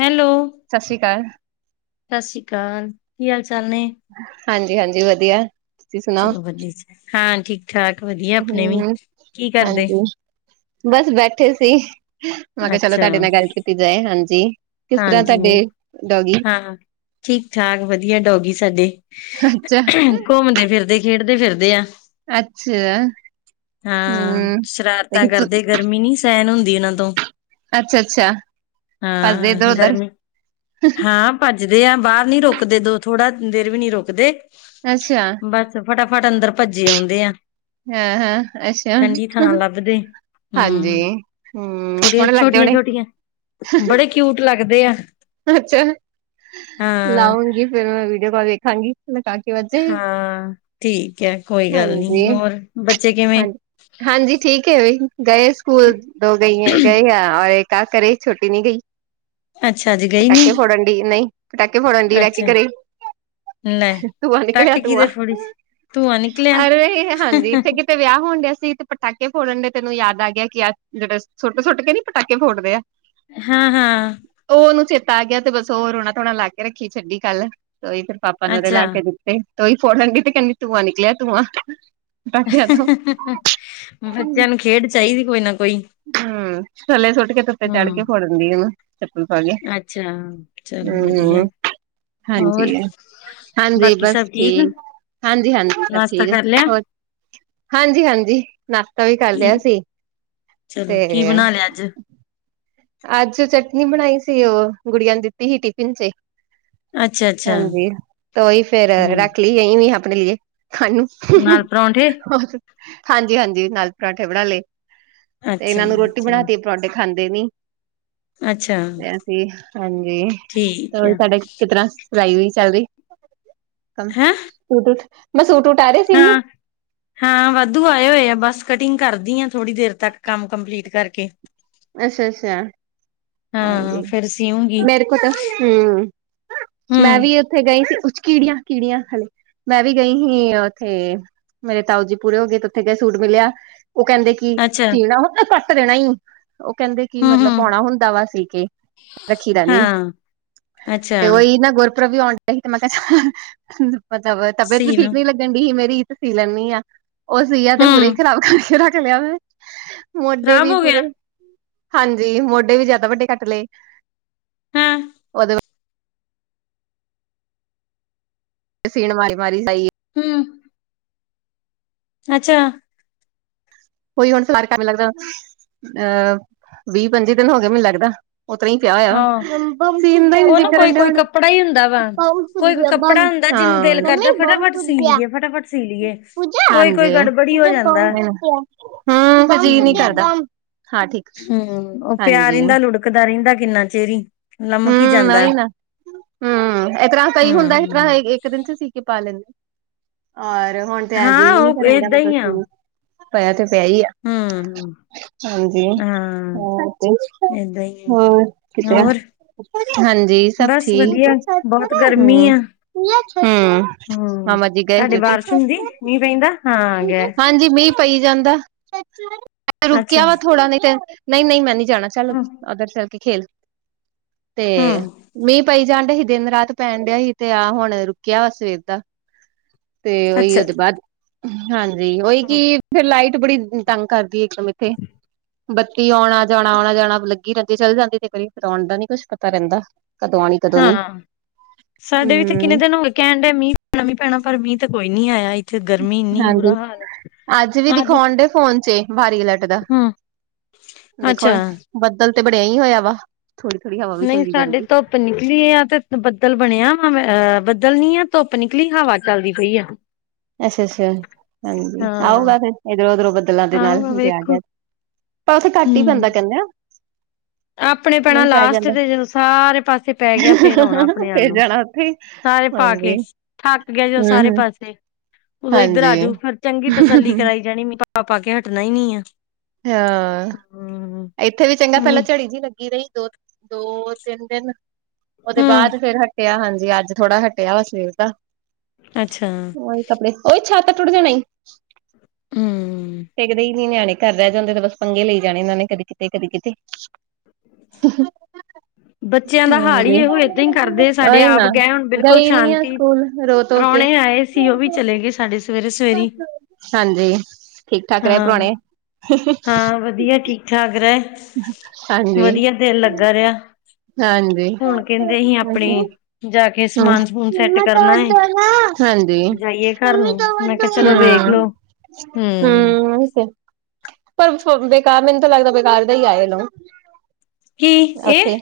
Hello ਸਤਿ ਸ਼੍ਰੀ ਅਕਾਲ ਸਤਿ ਸ੍ਰੀ ਅਕਾਲ, ਕੀ ਹਾਲ ਚਾਲ ਨੇ? ਹਾਂਜੀ, ਹਾਂਜੀ ਵਧੀਆ ਤੁਸੀਂ ਸੁਣਾਓ? ਚਲੋ ਵਧੀਆ ਜੀ। ਹਾਂ ਠੀਕ ਠਾਕ ਵਧੀਆ ਆਪਣੇ ਵੀ ਹੂੰ ਕੀ ਕਰਦੇ? ਹਾਂਜੀ ਬਸ ਬੈਠੇ ਸੀ। ਮੈਂ ਕਿਹਾ ਚਲੋ ਅੱਛਾ ਤੁਹਾਡੇ ਨਾਲ ਗੱਲ ਕੀਤੀ ਜਾਏ ਹਾਂਜੀ। ਕਿਸ ਤਰਾਂ ਹਾਂਜੀ ਨਹੀਂ ਤੁਹਾਡੇ ਡੋਗੀ? ਹਾਂ ਠੀਕ ਠਾਕ ਵਧੀਆ ਡੋਗੀ ਸਾਡੇ ਘੁੰਮਦੇ ਫਿਰਦੇ ਖੇਡਦੇ ਫਿਰਦੇ ਆ। ਅੱਛਾ। ਹਾਂ ਸ਼ਰਾਰਤਾਂ ਕਰਦੇ। ਗਰਮੀ ਨਹੀਂ ਸਹਿਣ ਹੁੰਦੀ ਇਹਨਾਂ ਤੋਂ। ਅੱਛਾ ਅੱਛਾ। ਹਾਂ। ਗਰਮੀ ਹਾਂ ਭੱਜਦੇ ਆ ਬਾਹਰ ਨਹੀਂ ਰੁਕਦੇ ਦੋ ਥੋੜਾ ਦੇਰ ਵੀ ਨਹੀਂ ਰੁਕਦੇ। ਅੱਛਾ। ਤੇ ਫਟਾਫਟ ਅੰਦਰ ਭੱਜੇ ਆਉਂਦੇ ਆ। ਹਾਂ ਹਾਂ ਅੱਛਾ। ਠੰਡੀ ਥਾਂ ਲੱਭਦੇ ਹਾਂਜੀ ਹਮ ਹੂੰ ਥੋੜੀਆਂ ਸੋਹਣੇ ਲੱਗਦੇ ਛੋਟੀਆਂ ਹੋਣੇ। ਛੋਟੀਆਂ ਬੜੇ ਕਿਊਟ ਲੱਗਦੇ ਆ। ਅੱਛਾ ਹਾਂ, ਲਾਉਂਗੀ ਫਿਰ ਮੈਂ ਵੀਡੀਓ ਕਾਲ ਦੇਖਾਂਗੀ [unintelligible] ਹਾਂ ਠੀਕ ਹੈ। ਕੋਈ ਗੱਲ ਨਹੀਂ ਹੋਰ ਬੱਚੇ ਕਿਵੇਂ? ਹਾਂਜੀ ਹਾਂਜੀ ਠੀਕ ਹੈ ਇਹ ਵੀ ਗਏ ਸਕੂਲ ਦੋ ਗਈ ਗਏ ਆ ਔਰ ਇੱਕ ਤਾਂ ਘਰੇ ਛੋਟੀ ਨਹੀਂ ਗਈ। ਅੱਛਾ ਜੀ। ਪਟਾਕੇ ਫੋੜਨ ਦਈ ਨਹੀਂ ਪਟਾਕੇ ਫੋੜਨ ਦਈ ਰਹਿ ਕੇ ਅੱਛਾ ਘਰੇ। ਲੈ ਧੂੰਆ ਨਿਕਲਿਆ ਟੱਕ ਧੂੰਆਂ ਕਿਹਦੇ ਫੋੜੀ ਚ? ਧੂੰਆਂ ਨਿਕਲਿਆ? ਅਰੇ ਹਾਂਜੀ ਇੱਥੇ ਕਿਤੇ ਵਿਆਹ ਹੋਣ ਡਿਆ ਸੀ ਤੇ ਪਟਾਕੇ ਫੋੜਨ ਦੇ ਤੇ ਇਹਨੂੰ ਯਾਦ ਆ ਗਿਆ ਕਿ ਆ ਜਿਹੜੇ ਸੁੱਟ ਸੁੱਟ ਕੇ ਨਹੀਂ ਪਟਾਕੇ ਫੋੜਦੇ ਆ। ਹਾਂ ਹਾਂ। ਉਹ ਉਹਨੂੰ ਚੇਤਾ ਆ ਗਿਆ ਤੇ ਬਸ ਉਹ ਰੁਣਾ ਧੋਣਾ ਲਾ ਕੇ ਰੱਖੀ ਛੱਡੀ ਕੱਲ ਉਹੀ ਫਿਰ ਪਾਪਾ ਨੇ ਉਹਦੇ ਲਾ ਅੱਛਾ ਕੇ ਦਿੱਤੀ। ਤੇ ਤੇ ਉਹੀ ਫੋੜਣ ਦਈ ਤੇ ਕਹਿੰਦੀ ਧੂੰਆਂ ਨਿਕਲਿਆ ਧੂੰਆਂ। ਪਟਾਕਿਆਂ ਤੋਂ ਬੱਚਿਆਂ ਨੂੰ ਖੇਡ ਚਾਹੀਦੀ ਕੋਈ ਨਾ ਕੋਈ। ਹੂੰ ਥੱਲੇ ਸੁੱਟ ਕੇ ਧੁੱਪੇ ਚੜ ਕੇ ਹੂੰ ਫ਼ੋੜਨ ਦਈ ਹਨਾ। ਚੱਪਲ ਪਾ ਕੇ ਅੱਛਾ ਚਲੋ ਵਧੀਆ ਹੂੰ ਹਾਂਜੀ। ਹੋਰ ਹਾਂਜੀ ਬਾਕੀ ਬਸ ਸਭ ਠੀਕ। ਹਾਂਜੀ ਹਾਂਜੀ ਸਭ ਨਾਸ਼ਤਾ ਠੀਕ ਹੈ ਕਰ ਲਿਆ ਹੋਰ? ਹਾਂਜੀ ਹਾਂਜੀ ਨਾਸ਼ਤਾ ਵੀ ਕਰ ਕੀ ਲਿਆ ਸੀ। ਚਲੋ ਤੇ ਕੀ ਬਣਾ ਲਿਆ ਅੱਜ? ਅੱਜ ਚਟਨੀ ਬਣਾਈ ਸੀ ਉਹ ਗੁੜੀਆਂ ਨੂੰ ਦਿੱਤੀ ਸੀ ਟਿਫਿਨ ਚ। ਅੱਛਾ, ਅੱਛਾ ਹਾਂਜੀ ਤੇ ਉਹੀ ਫੇਰ ਹੂੰ ਰੱਖ ਲਈ। [unintelligible] ਆਪਣੇ ਲਈ ਖਾਣ ਨੂੰ ਨਾਲ ਪਰੌਂਠੇ? ਹੋਰ। ਹਾਂਜੀ ਹਾਂਜੀ ਨਾਲ ਪਰਾਂਠੇ ਬਣਾ ਲਏ ਤੇ ਅੱਛਾ, ਇਹਨਾਂ ਨੂੰ ਰੋਟੀ ਚਲੋ ਬਣਾਤੀ ਪਰੌਠੇ ਖਾਂਦੇ ਨਹੀਂ। ਅੱਛਾ ਤੇ ਅਸੀਂ ਹਾਂਜੀ ਤੇ ਠੀਕ ਉਹੀ ਹੈ ਸਾਡੇ ਕਿ ਤਰ੍ਹਾਂ ਪੜਾਈ ਵੀ ਚੱਲਦੀ। ਹੈਂ ਸੂਟ ਮੈਂ ਸੂਟ ਊਟ ਆ ਰਹੇ ਸੀਨ ਨੂੰ? ਹਾਂ ਹਾਂ ਵਾਧੂ ਆਏ ਹੋਏ ਆ। ਬਸ ਕਟਿੰਗ ਕਰਦੀ ਆ ਥੋੜ੍ਹੀ ਦੇਰ ਤੱਕ ਕੰਮ ਕੰਪਲੀਟ ਕਰਕੇ। ਅੱਛਾ ਅੱਛਾ। ਹਾਂ ਹਾਂਜੀ ਫੇਰ ਸੀਊਂਗੀ ਮੇਰੇ ਕੋਲ ਤੇ ਹੂੰ ਮੈਂ ਹਮ ਵੀ ਉੱਥੇ ਗਈ ਸੀ ਉਚ ਕੀੜੀਆਂ ਕੀੜੀਆਂ ਹਾਲੇ ਮੈਂ ਵੀ ਗਈ ਸੀ ਉੱਥੇ ਮੇਰੇ ਤਾਓ ਜੀ ਪੂਰੇ ਹੋ ਗਏ ਤੇ ਉੱਥੇ ਗਏ ਸੂਟ ਮਿਲਿਆ। ਉਹ ਕਹਿੰਦੇ ਕਿ ਅੱਛਾ ਸੀਣਾ ਹੁਣ ਨਾ ਕੱਟ ਦੇਣਾ ਹੀ। ਉਹ ਕਹਿੰਦੇ ਕਿ ਹਮ ਮਤਲਬ ਹਮ ਪਾਉਣਾ ਹੁੰਦਾ ਵਾ ਸੀ ਕੇ ਰੱਖੀ ਦਾ ਨਹੀਂ। ਹਾਂ ਅੱਛਾ ਤੇ ਉਹੀ ਨਾ ਗੁਰਪੁਰਬ ਵੀ ਆਉਣ ਮੈਂ ਕਿਹਾ ਮਤਲਬ ਤਬੀਅਤ ਵੀ ਸੀ ਠੀਕ ਲੋ ਨਹੀਂ ਲੱਗਣ ਦਈ ਮੇਰੀ ਤੇ ਸੀ ਲੈਂਦੀ ਆ। ਉਹ ਸੀਆ ਤੇ ਪੂਰੇ ਹਮ ਖ਼ਰਾਬ ਕਰਕੇ ਰੱਖ ਲਿਆ ਮੈਂ ਮੋਢੇ ਖ਼ਰਾਬ ਵੀ ਹੋ ਪੂਰੇ ਗਿਆ ਹਾਂਜੀ ਮੋਢੇ ਵੀ ਜ਼ਿਆਦਾ ਵੱਡੇ ਕੱਟ ਲਏ ਹੈਂ ਉਹਦੇ ਤੇ ਸੀਣ ਮਾਰੀ ਬਾਰਿਸ਼ ਆਏਗੀ। ਹਮ ਅੱਛਾ ਕੋਈ ਹੁਣ ਸਵਾਰ ਕਰ ਮੈ ਲੱਗਦਾ ਅਹ ਵੀਹ ਪੰਜੀ ਦਿਨ ਹੋ ਗਏ ਮੈਨੂੰ ਲੱਗਦਾ। ਓਸ ਤਰਾਂ ਹੀ ਪਿਆ ਦਾ ਆ ਹਾਂ ਸਿਓਣ ਦਾ ਨੀ ਉਹ ਜੀ ਨਾ ਕੋਈ ਕਰਨ ਡਆ ਕੋਈ ਹੁਣ। ਕੱਪੜਾ ਹੀ ਹੁੰਦਾ ਵਾ ਕੋਈ ਕੋਈ ਕੱਪੜਾ ਹੁੰਦਾ ਜਿਹਨੂੰ ਦਿਲ ਕਰਦਾ ਫਟਾਫਟ ਸੀ ਲਈਏ [unintelligible] ਹਾਂ ਫਟਾਫਟ ਸੀ ਲਈਏ ਕੋਈ ਕੋਈ ਹਾਂਜੀ। ਗੜਬੜੀ ਹੋ ਜਾਂਦਾ ਹੂੰ ਜੀ ਨਹੀਂ ਹਮ ਕਰਦਾ। ਹਮ ਉਹ ਪਿਆ ਰਹਿੰਦਾ ਲੁੜਕਦਾ ਰਹਿੰਦਾ ਕਿੰਨਾ ਚਿਰ ਹੀ। ਲਮਕ ਹੀ ਹਮ ਜਾਂਦਾ ਉਹੀ ਨਾ ਹਮ ਇਸ ਤਰ੍ਹਾਂ ਕਈ ਹੁੰਦਾ। ਇਸ ਤਰ੍ਹਾਂ ਹੂੰ ਇੱਕ ਦਿਨ ਚ ਸੀ ਕੇ ਪਾ ਲੈਂਦੇ ਔਰ ਹੁਣ ਤੇ ਐ ਹਾਂ ਜੀਅ ਨੀ ਉਹ ਕਰਨ ਡਆ ਏਦਾਂ ਮੇਰਾ ਤੇ ਸੀਣ ਨੂੰ। ਪਇਆ ਤੇ ਪਿਆ ਹੀ ਆ। ਹਮਮ ਹਾਂਜੀ ਹਾਂ ਤੇ ਏਦਾਂ ਹੀ ਆ ਹੋਰ ਕੀ। ਹੋਰ ਹਾਂਜੀ ਸਭ ਬਸ ਠੀਕ ਵਧੀਆ ਬਹੁਤ ਹਮ ਗਰਮੀ ਆ। ਹਮ। ਹਾਂ ਹੂੰ ਮਾਮਾ ਗਏ ਤੁਹਾਡੇ ਜਤਿਨ। ਬਾਰਿਸ਼ ਹੁੰਦੀ ਮੀਂਹ ਪਈ ਦਾਂ। ਹਾਂਜੀ, ਮੀਂਹ ਪਈ ਜਾਂਦਾਂ ਅੱਛਾ ਰੁਕਿਆ ਵਾ ਥੋੜਾ ਨੇ ਤੇ ਨਹੀਂ ਨਹੀਂ ਮੈ ਨੀ। ਜਾਣਾਂ ਚੱਲ ਹੂੰ ਅਗਰ ਚੱਲ ਕੇ ਖੇਲ ਤੇ ਹੂੰ, ਮੀਂਹ ਪਈ ਜਾਣ ਡਿਆ ਸੀ ਦਿਨ ਰਾਤ ਪੈਣ ਡਿਆ ਸੀ ਤੇ ਆਹ ਹੁਣ ਰੁਕਿਆ ਵਾ ਸਵੇਰ ਦਾ ਤੇ ਉਹੀ ਅੱਛਾ ਉਹਦੇ ਬਾਅਦ ਹਾਂਜੀ ਉਹੀ ਹਾਂ ਕੀ ਫਿਰ ਲਾਈਟ ਬੜੀ। ਤੰਗ ਕਰਦੀ ਇੱਕਦਮ ਇੱਥੇ ਬੱਤੀ ਆਉਣਾ ਜਾਣਾ ਆਉਣਾ ਜਾਣਾ ਲੱਗਿਆ। ਬੱਤੀ ਚੱਲ ਜਾਂਦੀ ਤੇ ਕਦੀ ਫਿਰ ਆਉਣ ਦਾ ਨੀ ਕੁੱਛ ਪਤਾ ਰਹਿੰਦਾ। ਕਦੋਂ ਆਉਣੀ ਕਦੋਂ ਨੀ ਹਾਂ ਸਾਡੇ ਵੀ ਤੇ ਕਿੰਨੇ ਹਮ ਦਿਨ ਹੋਏ ਕਹਿਣ ਡਿਹੇ ਮੀਂਹ ਨਵੀਂ ਭੈਣ ਪਰ ਮੀਂਹ ਤੇ ਕੋਈ ਨੀ ਆਇਆ ਇੱਥੇ ਗਰਮੀਂ ਇੰਨੀ ਹਾਂਜੀ ਬੁਰਾ ਹਾਲ ਅੱਜ ਵੀ ਅਜ। ਦਿਖਾਉਣ ਡੇ ਫੋਨ ਚ ਇਕ ਵਾਰੀ ਨੇਟ ਦਾ ਦੇਖੋ ਅੱਛਾ ਹੁਣ ਬੱਦਲ ਤੇ ਬਣਿਆ ਹੀ ਹੋਇਆ ਵਾ। ਥੋੜ੍ਹੀ ਥੋੜ੍ਹੀ ਹਵਾ ਵੀ ਨਹੀਂ ਚੱਲੀ ਸਾਡੇ ਜਾਂਦੀ ਤੋਂ ਧੁੱਪ ਨਿਕਲੀ ਆ ਤੇ ਬੱਦਲ ਬਣਿਆ ਆ ਬੱਦਲ ਨੀ ਆ ਧੁੱਪ ਨਿਕਲੀ ਹਵਾ ਚੱਲਦੀ ਪਈ ਆ। ਅੱਛਾ, ਅੱਛਾ ਹਾਂਜੀ ਹਾਂ ਆਊਗਾ ਫਿਰ ਇਧਰੋਂ ਉਧਰੋਂ ਬਦਲਾਂ ਦੇ ਨਾਲ ਆਊਗਾ ਜੇ ਆ ਵੇਖੋ ਗਿਆ। ਪਰ ਉੱਥੇ ਘੱਟ ਹੀ ਪੈਂਦਾ ਹੂੰ ਕਹਿੰਦੇ ਆ। ਆਪਣੇ ਕਿ ਭੈਣਾਂ ਨਹੀਂ ਪੈ ਲਾਸਟ ਜਾਂਦਾ ਤੇ ਜਦੋਂ ਸਾਰੇ ਪਾਸੇ ਪੈ ਗਿਆ ਫਿਰ ਆਉਣਾ ਆਪਣੇ ਅੱਲ ਫਿਰ ਨੂੰ। ਜਾਣਾ ਉੱਥੇ ਸਾਰੇ ਪਾਕੇ ਹਾਂਜੀ ਥੱਕ ਗਿਆ ਜੋ ਹੂੰ ਸਾਰੇ ਹੂੰ ਪਾਸੇ। ਉਹ ਇੱਧਰ ਆ ਹਾਂਜੀ ਜਾਊ ਫਿਰ ਚੰਗੀ ਤਸੱਲੀ ਕਰਾਈ ਜਾਣੀ ਮੇ ਪਾ ਪਾ ਕੇ ਹਟਣਾ ਹੀ ਨਹੀਂ ਆ। ਹਾਂ, ਹੂੰ ਇੱਥੇ ਵੀ ਚੰਗਾ ਇੰਨੀ ਪਹਿਲਾਂ ਝੜੀ ਜਿਹੀ ਲੱਗੀ ਰਹੀ। ਦੋ ਦੋ ਤਿੰਨ ਦਿਨ ਉਹਦੇ ਹੂੰ ਬਾਅਦ ਫਿਰ ਹਟਿਆ। ਹਾਂਜੀ ਅੱਜ ਥੋੜਾ ਹਟਿਆ। ਹਟਿਆ ਵਾ ਸਵੇਰ ਦਾ ਅੱਛਾ ਉਹੀ ਕੱਪੜੇ ਉਹੀ ਛੱਤ ਟੁੱਟ ਜਾਣਾ ਹੂੰ ਟਿਕਦੇ ਹੀ ਨਹੀਂ ਨਿਆਣੇ। ਘਰ ਰਹਿ ਜਾਂਦੇ ਤੇ ਬੱਸ ਪੰਗੇ ਲਈ ਜਾਣੇ ਇਹਨਾਂ ਨੇ ਕਦੀ ਕਿਤੇ ਕਦੀ ਕਿਤੇ। ਬੱਚਿਆਂ ਦਾ ਹਾਲ ਹੀ ਹਾਂਜੀ ਇਹ ਏਦਾਂ ਹੀ ਕਰਦੇ ਸਾਡੇ ਉਹੀ ਆਪ ਨਾ ਗਏ ਹੁਣ ਬਿਲਕੁਲ ਗਈ ਨੀ ਆ ਸ਼ਾਂਤੀ ਸਕੂਲ ਰੋ ਧੋ ਕੇ ਪ੍ਰਾਹੁਣੇ ਆਏ। ਸੀ ਉਹ ਵੀ ਚਲੇ ਗਏ ਸਾਡੇ ਸਵੇਰੇ ਸਵੇਰੇ। ਹਾਂਜੀ, ਠੀਕ ਠਾਕ ਰਹੇ ਹਾਂ ਪ੍ਰੁਹਣੇ। ਹਾਂ, ਵਧੀਆ ਠੀਕ ਠਾਕ ਰਹੇ ਹਾਂਜੀ ਵਧੀਆ ਦਿਲ ਲੱਗਾ ਰਿਹਾ। ਹਾਂਜੀ ਹੁਣ ਕਹਿੰਦੇ ਅਸੀਂ ਆਪਣੇ ਹਾਂਜੀ ਹੂੰ ਜਾ ਕੇ ਹੂੰ ਸਮਾਨ ਸਮੂਨ ਸੈਟ ਕਰਨਾ ਏ। ਜਾਈਏ ਘਰ ਨੂੰ ਮੈਂ ਕਿਹਾ ਚਲੋ ਵੇਖ ਲੋ ਹਮ। ਹਮ ਪਰ ਬੇਕਾਰ ਮੈਨੂੰ ਤਾਂ ਲੱਗਦਾ ਬੇਕਾਰ ਜਿਹਾ ਹੀ ਆਏਗਾ। ਕੀ ਇਹ ਉੱਥੇ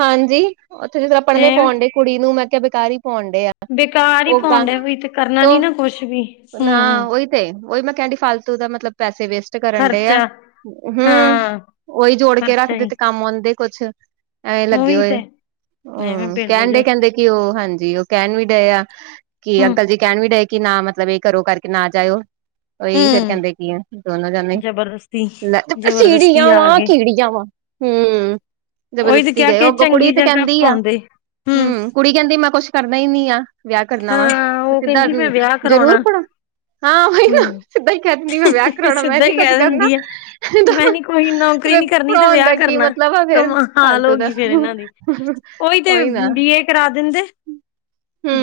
ਹਾਂਜੀ ਉੱਥੇ ਜਦੋਂ ਪੜ੍ਹਨੇ ਐਵੇਂ ਪਾਉਣ ਡੇ ਕੁੜੀ ਨੂੰ ਮੈਂ ਕਿਹਾ ਬੇਕਾਰ ਹੀ ਘੁੰਮਣ ਡੇ ਆ। ਬੇਕਾਰ ਹੀ ਉਹ ਪਾਉਣ ਡਏ ਵੀ ਇੱਥੇ ਕਰਨਾ ਨੀ ਨਾ ਕੁੱਛ ਵੀ। ਨਾ ਹੂੰ ਉਹੀ ਤੇ ਉਹੀ ਮੈਂ ਕਹਿਣ ਡੇ ਫਾਲਤੂ ਦਾ ਮੱਤਲਬ ਪੈਸੇ ਵੇਸਟ। ਕਰਨ ਡੇ ਆ ਖਰਚਾ ਹਮ ਹਾਂ ਉਹੀ ਜੋੜ ਕੇ ਖਰਚਾ ਰੱਖਦੇ ਹੀ ਤੇ ਕੰਮ ਆਉਂਦੇ ਕੁੱਛ। ਐਵੇਂ ਲੱਗੇ ਉਹੀ ਹੋਏ ਤੇ ਐਵੇਂ ਹਮ ਕਹਿਣ ਬੇਵਜਾ ਡੇ ਕਹਿੰਦੇ। ਕਿ ਉਹ ਹਾਂਜੀ, ਉਹ ਕਹਿਣ ਵੀ ਡਏ ਆ ਕਿ ਹੂੰ ਅੰਕਲ ਜੀ ਕਹਿਣ ਵੀ ਡਏ ਕਿ ਨਾ ਮੱਤਲਬ। ਘਰੋ ਕਰਕੇ ਨਾ ਜਾਇਓ। ਉਹੀ ਫਿਰ ਹੂੰ ਕਹਿੰਦੇ ਕੀ ਆ ਦੋਨੋ ਜਾਣੇ, ਜਬਰਦਸਤੀ ਲੈ ਜਬਰਦਸਤੀ ਸੀੜੀਆਂ ਆ ਵਾ ਗਏ ਕੀੜੀਆਂ ਵਾ। ਹੂੰ, ਉਹੀ ਤੇ ਜ਼ਬਰਦਸਤੀ ਕਿਹਾ ਗਏ ਕਿ ਅੱਗੋਂ ਕੁੜੀ ਚੰਗੀ ਤੇ ਜਗ੍ਹਾ ਕਹਿੰਦੀ ਆ, ਪਾਉਂਦੇ ਹੂੰ। ਕੁੜੀ ਕਹਿੰਦੀ ਮੈਂ ਕੁੱਛ ਕਰਨਾ ਹੀ ਨੀ ਆ ਵਿਆਹ ਕਰਨਾ ਵਾ, ਹਾਂ ਤੇ ਉਹ ਸਿੱਧਾਂ ਕਹਿੰਦੀ ਮੈਂ ਵਿਆਹ ਜ਼ਰੂਰ, ਕਰਾਉਣਾ ਪੜੋ ਹਾਂ ਬਈ ਨਾ ਹੂੰ ਸਿੱਦਾਂ ਹੀ ਕਹਿ ਦਿੰਦੀ ਮੈਂ ਵਿਆਹ ਕਰਾਉਣਾ ਮੈਂ ਸਿੱਧਾ ਨੀ ਹੀ ਕੁੱਝ ਕਹਿ ਕਰਨਾ। ਦਿੰਦੀ ਆ ਮੈਂ ਨੀ ਕੋਈ ਨੌਕਰੀ ਫਿਰ ਨੀ ਕਰਨੀ ਤੇ ਪੜ੍ਹਾਉਣ ਵਿਆਹ ਦਾ ਕੀ ਕਰਨਾ, ਮਤਲਬ ਆ ਫੇਰ ਕਮਾਲ ਹੋ ਫਾਲਤੂ ਦਾ। ਗਈ ਫਿਰ ਇਹਨਾਂ ਦੀ। ਉਹੀ ਤੇ ਬੀਏ ਕਰਾ ਦਿੰਦੇ।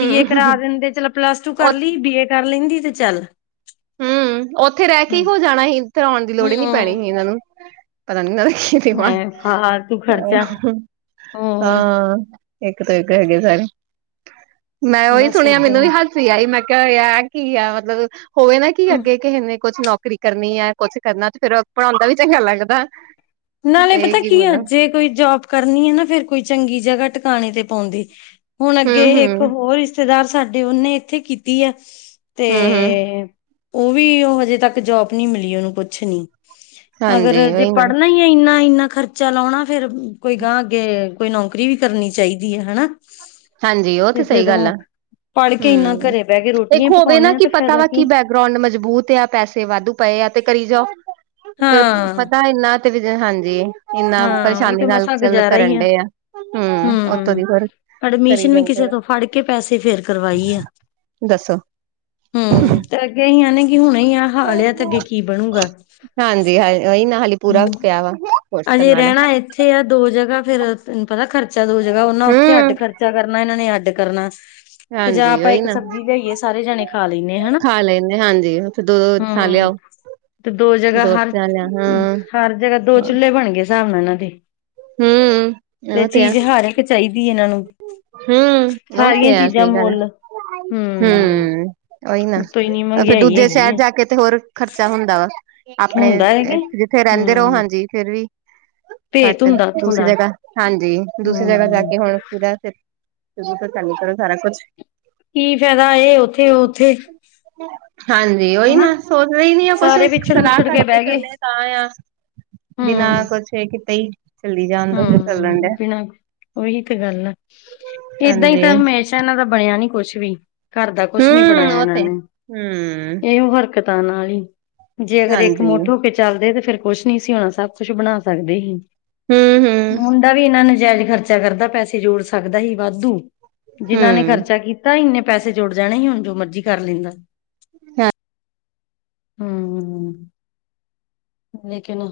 ਬੀ ਏ ਕਰਾ ਦਿੰਦੇ ਚਲੋ ਪਲੱਸ ਟੂ ਕਰ ਲਈ ਬੀ ਏ ਕਰ ਲੈਂਦੀ ਤੇ ਚੱਲ। ਹੂੰ, ਉੱਥੇ ਰਹਿ ਕੇ ਹੀ ਹੋ ਜਾਣਾ ਸੀ ਇੱਥੇ ਆਉਣ ਦੀ ਲੋੜ ਹੀ ਨਹੀਂ ਪੈਣੀ ਸੀ ਇਹਨਾਂ ਹੂੰ ਨੂੰ। ਪਤਾ ਨਹੀਂ ਕੀਤੀ ਹਾਂ, ਐ ਫਾਲਤੂ ਖਰਚਾ ਹੋਰ ਹਾਂ। ਇੱਕ ਤੋਂ ਇੱਕ ਹੈਗੇ ਸਾਰੇ, ਮੈਂ ਉਹੀ ਬਸ ਸੁਣਿਆ ਮੈਨੂੰ ਏਦਾਂ ਵੀ ਆ ਹੀ ਮੈਂ ਕਿਹਾ ਯਾਰ ਕੀ ਆ ਮੱਤਲਬ ਹੋਵੇ ਨਾ ਕੀ ਹੀ ਅੱਗੇ ਕਿਸੇ ਨੇ, ਕੁੱਛ ਨੌਕਰੀ ਕਰਨੀ ਹੈ ਕੁੱਛ ਕਰਨਾ ਤੇ ਫਿਰ ਪੜ੍ਹਾਉਂਦਾ ਵੀ ਚੰਗਾ ਲੱਗਦਾ। ਨਾਲੇ ਤੇ ਪਤਾ ਕੀ ਆ ਮਤਲਬ ਜੇ ਕੋਈ ਜੋਬ ਕਰਨੀ ਹੈ ਨਾ ਫਿਰ ਕੋਈ ਚੰਗੀ ਜਗ੍ਹਾ ਟਿਕਾਣੇ ਤੇ ਪਾਉਂਦੇ। ਹੁਣ ਅੱਗੇ ਇੱਕ ਹੂੰ-ਹੂੰ, ਹੋਰ ਰਿਸ਼ਤੇਦਾਰ ਸਾਡੇ ਉਹਨੇ ਇੱਥੇ ਕੀਤੀ ਆ। ਤੇ ਹੂੰ-ਹੂੰ ਉਹ ਵੀ ਉਹ ਹਜੇ ਤੱਕ ਜੋਬ ਨੀ ਮਿਲੀ ਉਹਨੂੰ ਕੁਛ ਨੀ। ਹਾਂਜੀ ਅਗਰ ਜੇ ਉਹੀ ਨਾ ਪੜ੍ਹ ਨਹੀਂ ਇੰਨਾ- ਇੰਨਾ ਖਰਚਾ ਲਾਉਣਾ ਫੇਰ ਕੋਈ ਗਹ ਅੱਗੇ ਕੋਈ ਨੌਕਰੀ ਵੀ ਕਰਨੀ ਚਾਹੀਦੀ ਹੈ ਹਨਾ। [inaudible] ਹਾਂਜੀ ਉਹ ਤੇ ਸਹੀ ਗੱਲ ਆ, ਪੜ੍ਹ ਕੇ ਇੰਨਾ ਹੂੰ, ਘਰੇ ਬਹਿ ਕੇ ਰੋਟੀਆਂ ਇੱਕ ਹੀ ਹੋਵੇ ਨਾ ਪਕਾਉਣੀਆਂ ਕੀ ਤੇ ਪਤਾ ਫਾਇਦਾ ਵਾ ਕੀ ਬਹਿ ਗਰਾਉਡ ਮਜ਼ਬੂਤ ਆ ਪੈਸੇ ਵਾਧੂ ਪਏ ਆ ਤੇ ਕਰੀ ਜਾ, ਫਿਰ ਹਾਂ ਪਤਾ ਇੰਨਾ ਹਾਂਜੀ, ਇੰਨਾ ਹਾਂ ਉਹੀ ਪਰੇਸ਼ਾਨੀ ਤੇ ਨਾਲ ਮਸਾਂ ਚੱਲ ਗੁਜ਼ਾਰਾ ਹੀ ਕਰਨ ਡਏ ਆ ਹੂੰ ਓਥੋਂ ਹਮ ਦੀ ਫੇਰ ਐਡਮਿਸ਼ਨ ਵੀ ਕਿਸੇ ਤੋਂ ਫੜ ਕੇ ਪੈਸੇ ਫੇਰ ਕਰਵਾਈ ਆ। [inaudible] ਇਹੀ ਆਨੇ ਹੁਣੇ ਆਹ ਹਾਲ ਆ ਤੇ ਅੱਗੇ ਕੀ ਬਣੂਗਾ। ਹਾਂਜੀ, ਹਾ ਇਹੀ ਨਾ ਹਾਲੀ ਪੂਰਾ ਹੂੰ ਪਿਆ ਵਾ ਕੋਰਸ ਕਰਨ ਅਜੇ ਆਲਾ। ਰਹਿਣਾ ਇੱਥੇ ਆ ਦੋ ਜਗ੍ਹਾ ਫੇਰ ਤੈਨੂੰ ਪਤਾ ਖਰਚਾ ਦੋ ਜਗ੍ਹਾ ਓਨਾ ਉੱਥੇ ਅੱਡ ਹੂੰ ਖਰਚਾ ਕਰਨਾ ਇਹਨਾਂ ਨੇ ਅੱਡ ਕਰਨਾ। ਕਿ ਜਾਂ ਹਾਂਜੀ ਆਪਾਂ ਉਹੀ ਇੱਕ ਨਾ ਸਬਜ਼ੀ ਲਿਆਈਏ ਸਾਰੇ ਜਾਣੇ ਖਾ ਲੈਂਣੇ ਹਨਾ, ਖਾ ਲੈਂਦੇ ਹਾਂਜੀ ਉੱਥੇ ਦੋ ਥਾਂ ਹੂੰ। ਲਿਆਓ ਤੇ ਦੋ ਜਗ੍ਹਾ ਹਰ ਥਾਂ ਲਿਆ ਹਾਂ ਹਰ ਜਗ੍ਹਾ ਦੋ ਚੂਲੇ ਬਣ ਗਏ ਹਿਸਾਬ ਨਾਲ ਇਹਨਾਂ ਦੇ, ਹੂੰ ਤੇ ਉਹ ਆ ਚੀਜ਼ ਹਰ ਕਿ ਚਾਹੀਦੀ ਇਹਨਾਂ ਨੂੰ ਹੂੰ, ਉਹ ਤੇ ਸਾਰੀਆਂ ਹੈ ਚੀਜ਼ਾਂ ਸਹੀ ਗੱਲ ਏ। ਮੁੱਲ ਹੂੰ ਹੂੰ, ਉਹੀ ਨਾ ਉਤੋਂ ਇੰਨੀ ਫੇਰ ਮਹਿੰਗਾਈ ਦੂਜੇ ਹੈਗੀ ਸ਼ਹਿਰ ਆ ਜਾ ਕੇ ਤੇ ਹੋਰ ਖ਼ਰਚਾ ਹੁੰਦਾ ਵਾ। ਆਪਣੇ ਹੁੰਦਾ ਹੈ ਕਿ ਜਿੱਥੇ ਰਹਿੰਦੇ ਰਹੋ ਹੂੰ ਹਾਂਜੀ ਫਿਰ ਵੀ ਭੇਤ ਘੱਟ ਹੁੰਦਾ ਉੱਥੋਂ ਦੂਸਰੀ ਦਾ। ਜਗ੍ਹਾ ਹਾਂਜੀ ਦੂਸਰੀ ਜਗ੍ਹਾ ਜਾ ਹੂੰ। ਕੇ ਹੁਣ ਪੂਰਾ ਫਿਰ [unintelligible] ਚੰਗੀ ਤਰਾਂ ਸਾਰਾ ਕੁਛ, ਕੀ ਫਾਇਦਾ ਇਹ ਉੱਥੇ ਉ ਉੱਥੇ ਹਾਂਜੀ, ਉਹੀ ਹਨਾ ਨਾ ਸੋਚਦੇ ਨੀ ਆ ਕੁਛ ਸਾਰੇ ਵਿਛੜ ਸਲਾਹ ਵੁਛੜ ਕੇ ਕਰਕੇ ਬਹਿ ਗਏ। ਚੱਲ ਤਾਂ ਆ, ਬਿਨਾਂ ਕੁਛ ਇਹ ਕਿਤੇ ਹੀ ਚੱਲੀ ਜਾਣਦਾ ਜੋ ਚੱਲਣ ਹੂੰ-ਹੂੰ ਡਿਆ। ਬਿਨਾਂ ਉਹੀ ਤੇ ਗੱਲ ਆ ਏਦਾਂ ਹੀ ਹਾਂਜੀ ਤਾਂ ਹਮੇਸ਼ਾ ਇਹਨਾਂ ਦਾ ਬਣਿਆ ਨੀ ਕੁਛ ਵੀ ਘਰ ਦਾ ਕੁਛ ਨੀ ਹੂੰ ਬਣਾਇਆ ਉਹ ਇਹਨਾਂ ਤੇ ਨੇ ਹੂੰ ਇਹੋ ਹਰਕਤਾਂ ਨਾਲ ਹੀ। ਜੇ ਅਗਰ ਇੱਕ ਹਾਂਜੀ ਮੁੱਠ ਹੋ ਕੇ ਚੱਲਦੇ ਤੇ ਫੇਰ ਕੁਛ ਨਹੀਂ ਸੀ ਹੋਣਾ ਸਭ ਕੁਛ ਬਣਾ ਸਕਦੇ ਹੀ। ਹੂੰ-ਹੂੰ, ਮੁੰਡਾ ਵੀ ਇਹਨਾ ਨਜਾਇਜ਼ ਖਰਚਾ ਕਰਦਾ ਪੈਸੇ ਜੋੜ ਸਕਦਾ ਸੀ ਵਾਧੂ ਜਿਨਾਂ ਨੇ ਹੂੰ ਖਰਚਾ ਕੀਤਾ ਇੰਨੇ ਪੈਸੇ ਜੁੜ ਜਾਣੇ ਸੀ ਹੁਣ ਜੋ ਮਰਜੀ ਕਰ ਲੈਂਦਾ। ਹੂੰ। ਲੇਕਿਨ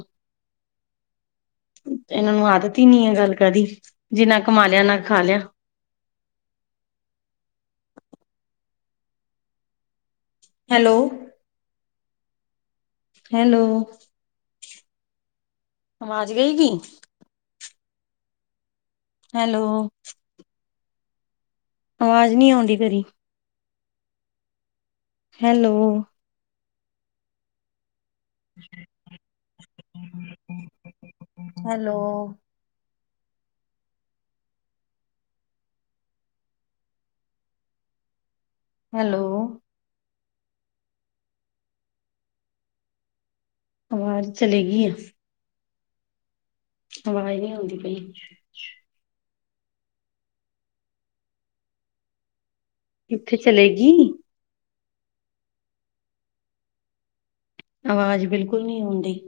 ਇਹਨਾਂ ਨੂੰ ਆਦਤ ਹੀ ਨੀ ਹੈ ਗੱਲ ਕਦੀ, ਜਿਨਾਂ ਕਮਾ ਲਿਆ ਨਾ ਖਾ ਲਿਆ। ਹੈਲੋ। ਹੈਲੋ, ਆਵਾਜ਼ ਗਈ ਗੀ। ਹੈਲੋ ਆਵਾਜ਼ ਨਹੀਂ ਆਉਂਦੀ ਤੇਰੀ ਹੈਲੋ ਹੈਲੋ ਹੈਲੋ ਆਵਾਜ਼ ਚਲੀ ਗਈ ਆ। ਆਵਾਜ਼ ਨਹੀਂ ਆਉਂਦੀ ਪਈ। ਕਿੱਥੇ ਚਲੇਗੀ। ਆਵਾਜ਼ ਬਿਲਕੁਲ ਨਹੀਂ ਆਉਂਣਦੀ।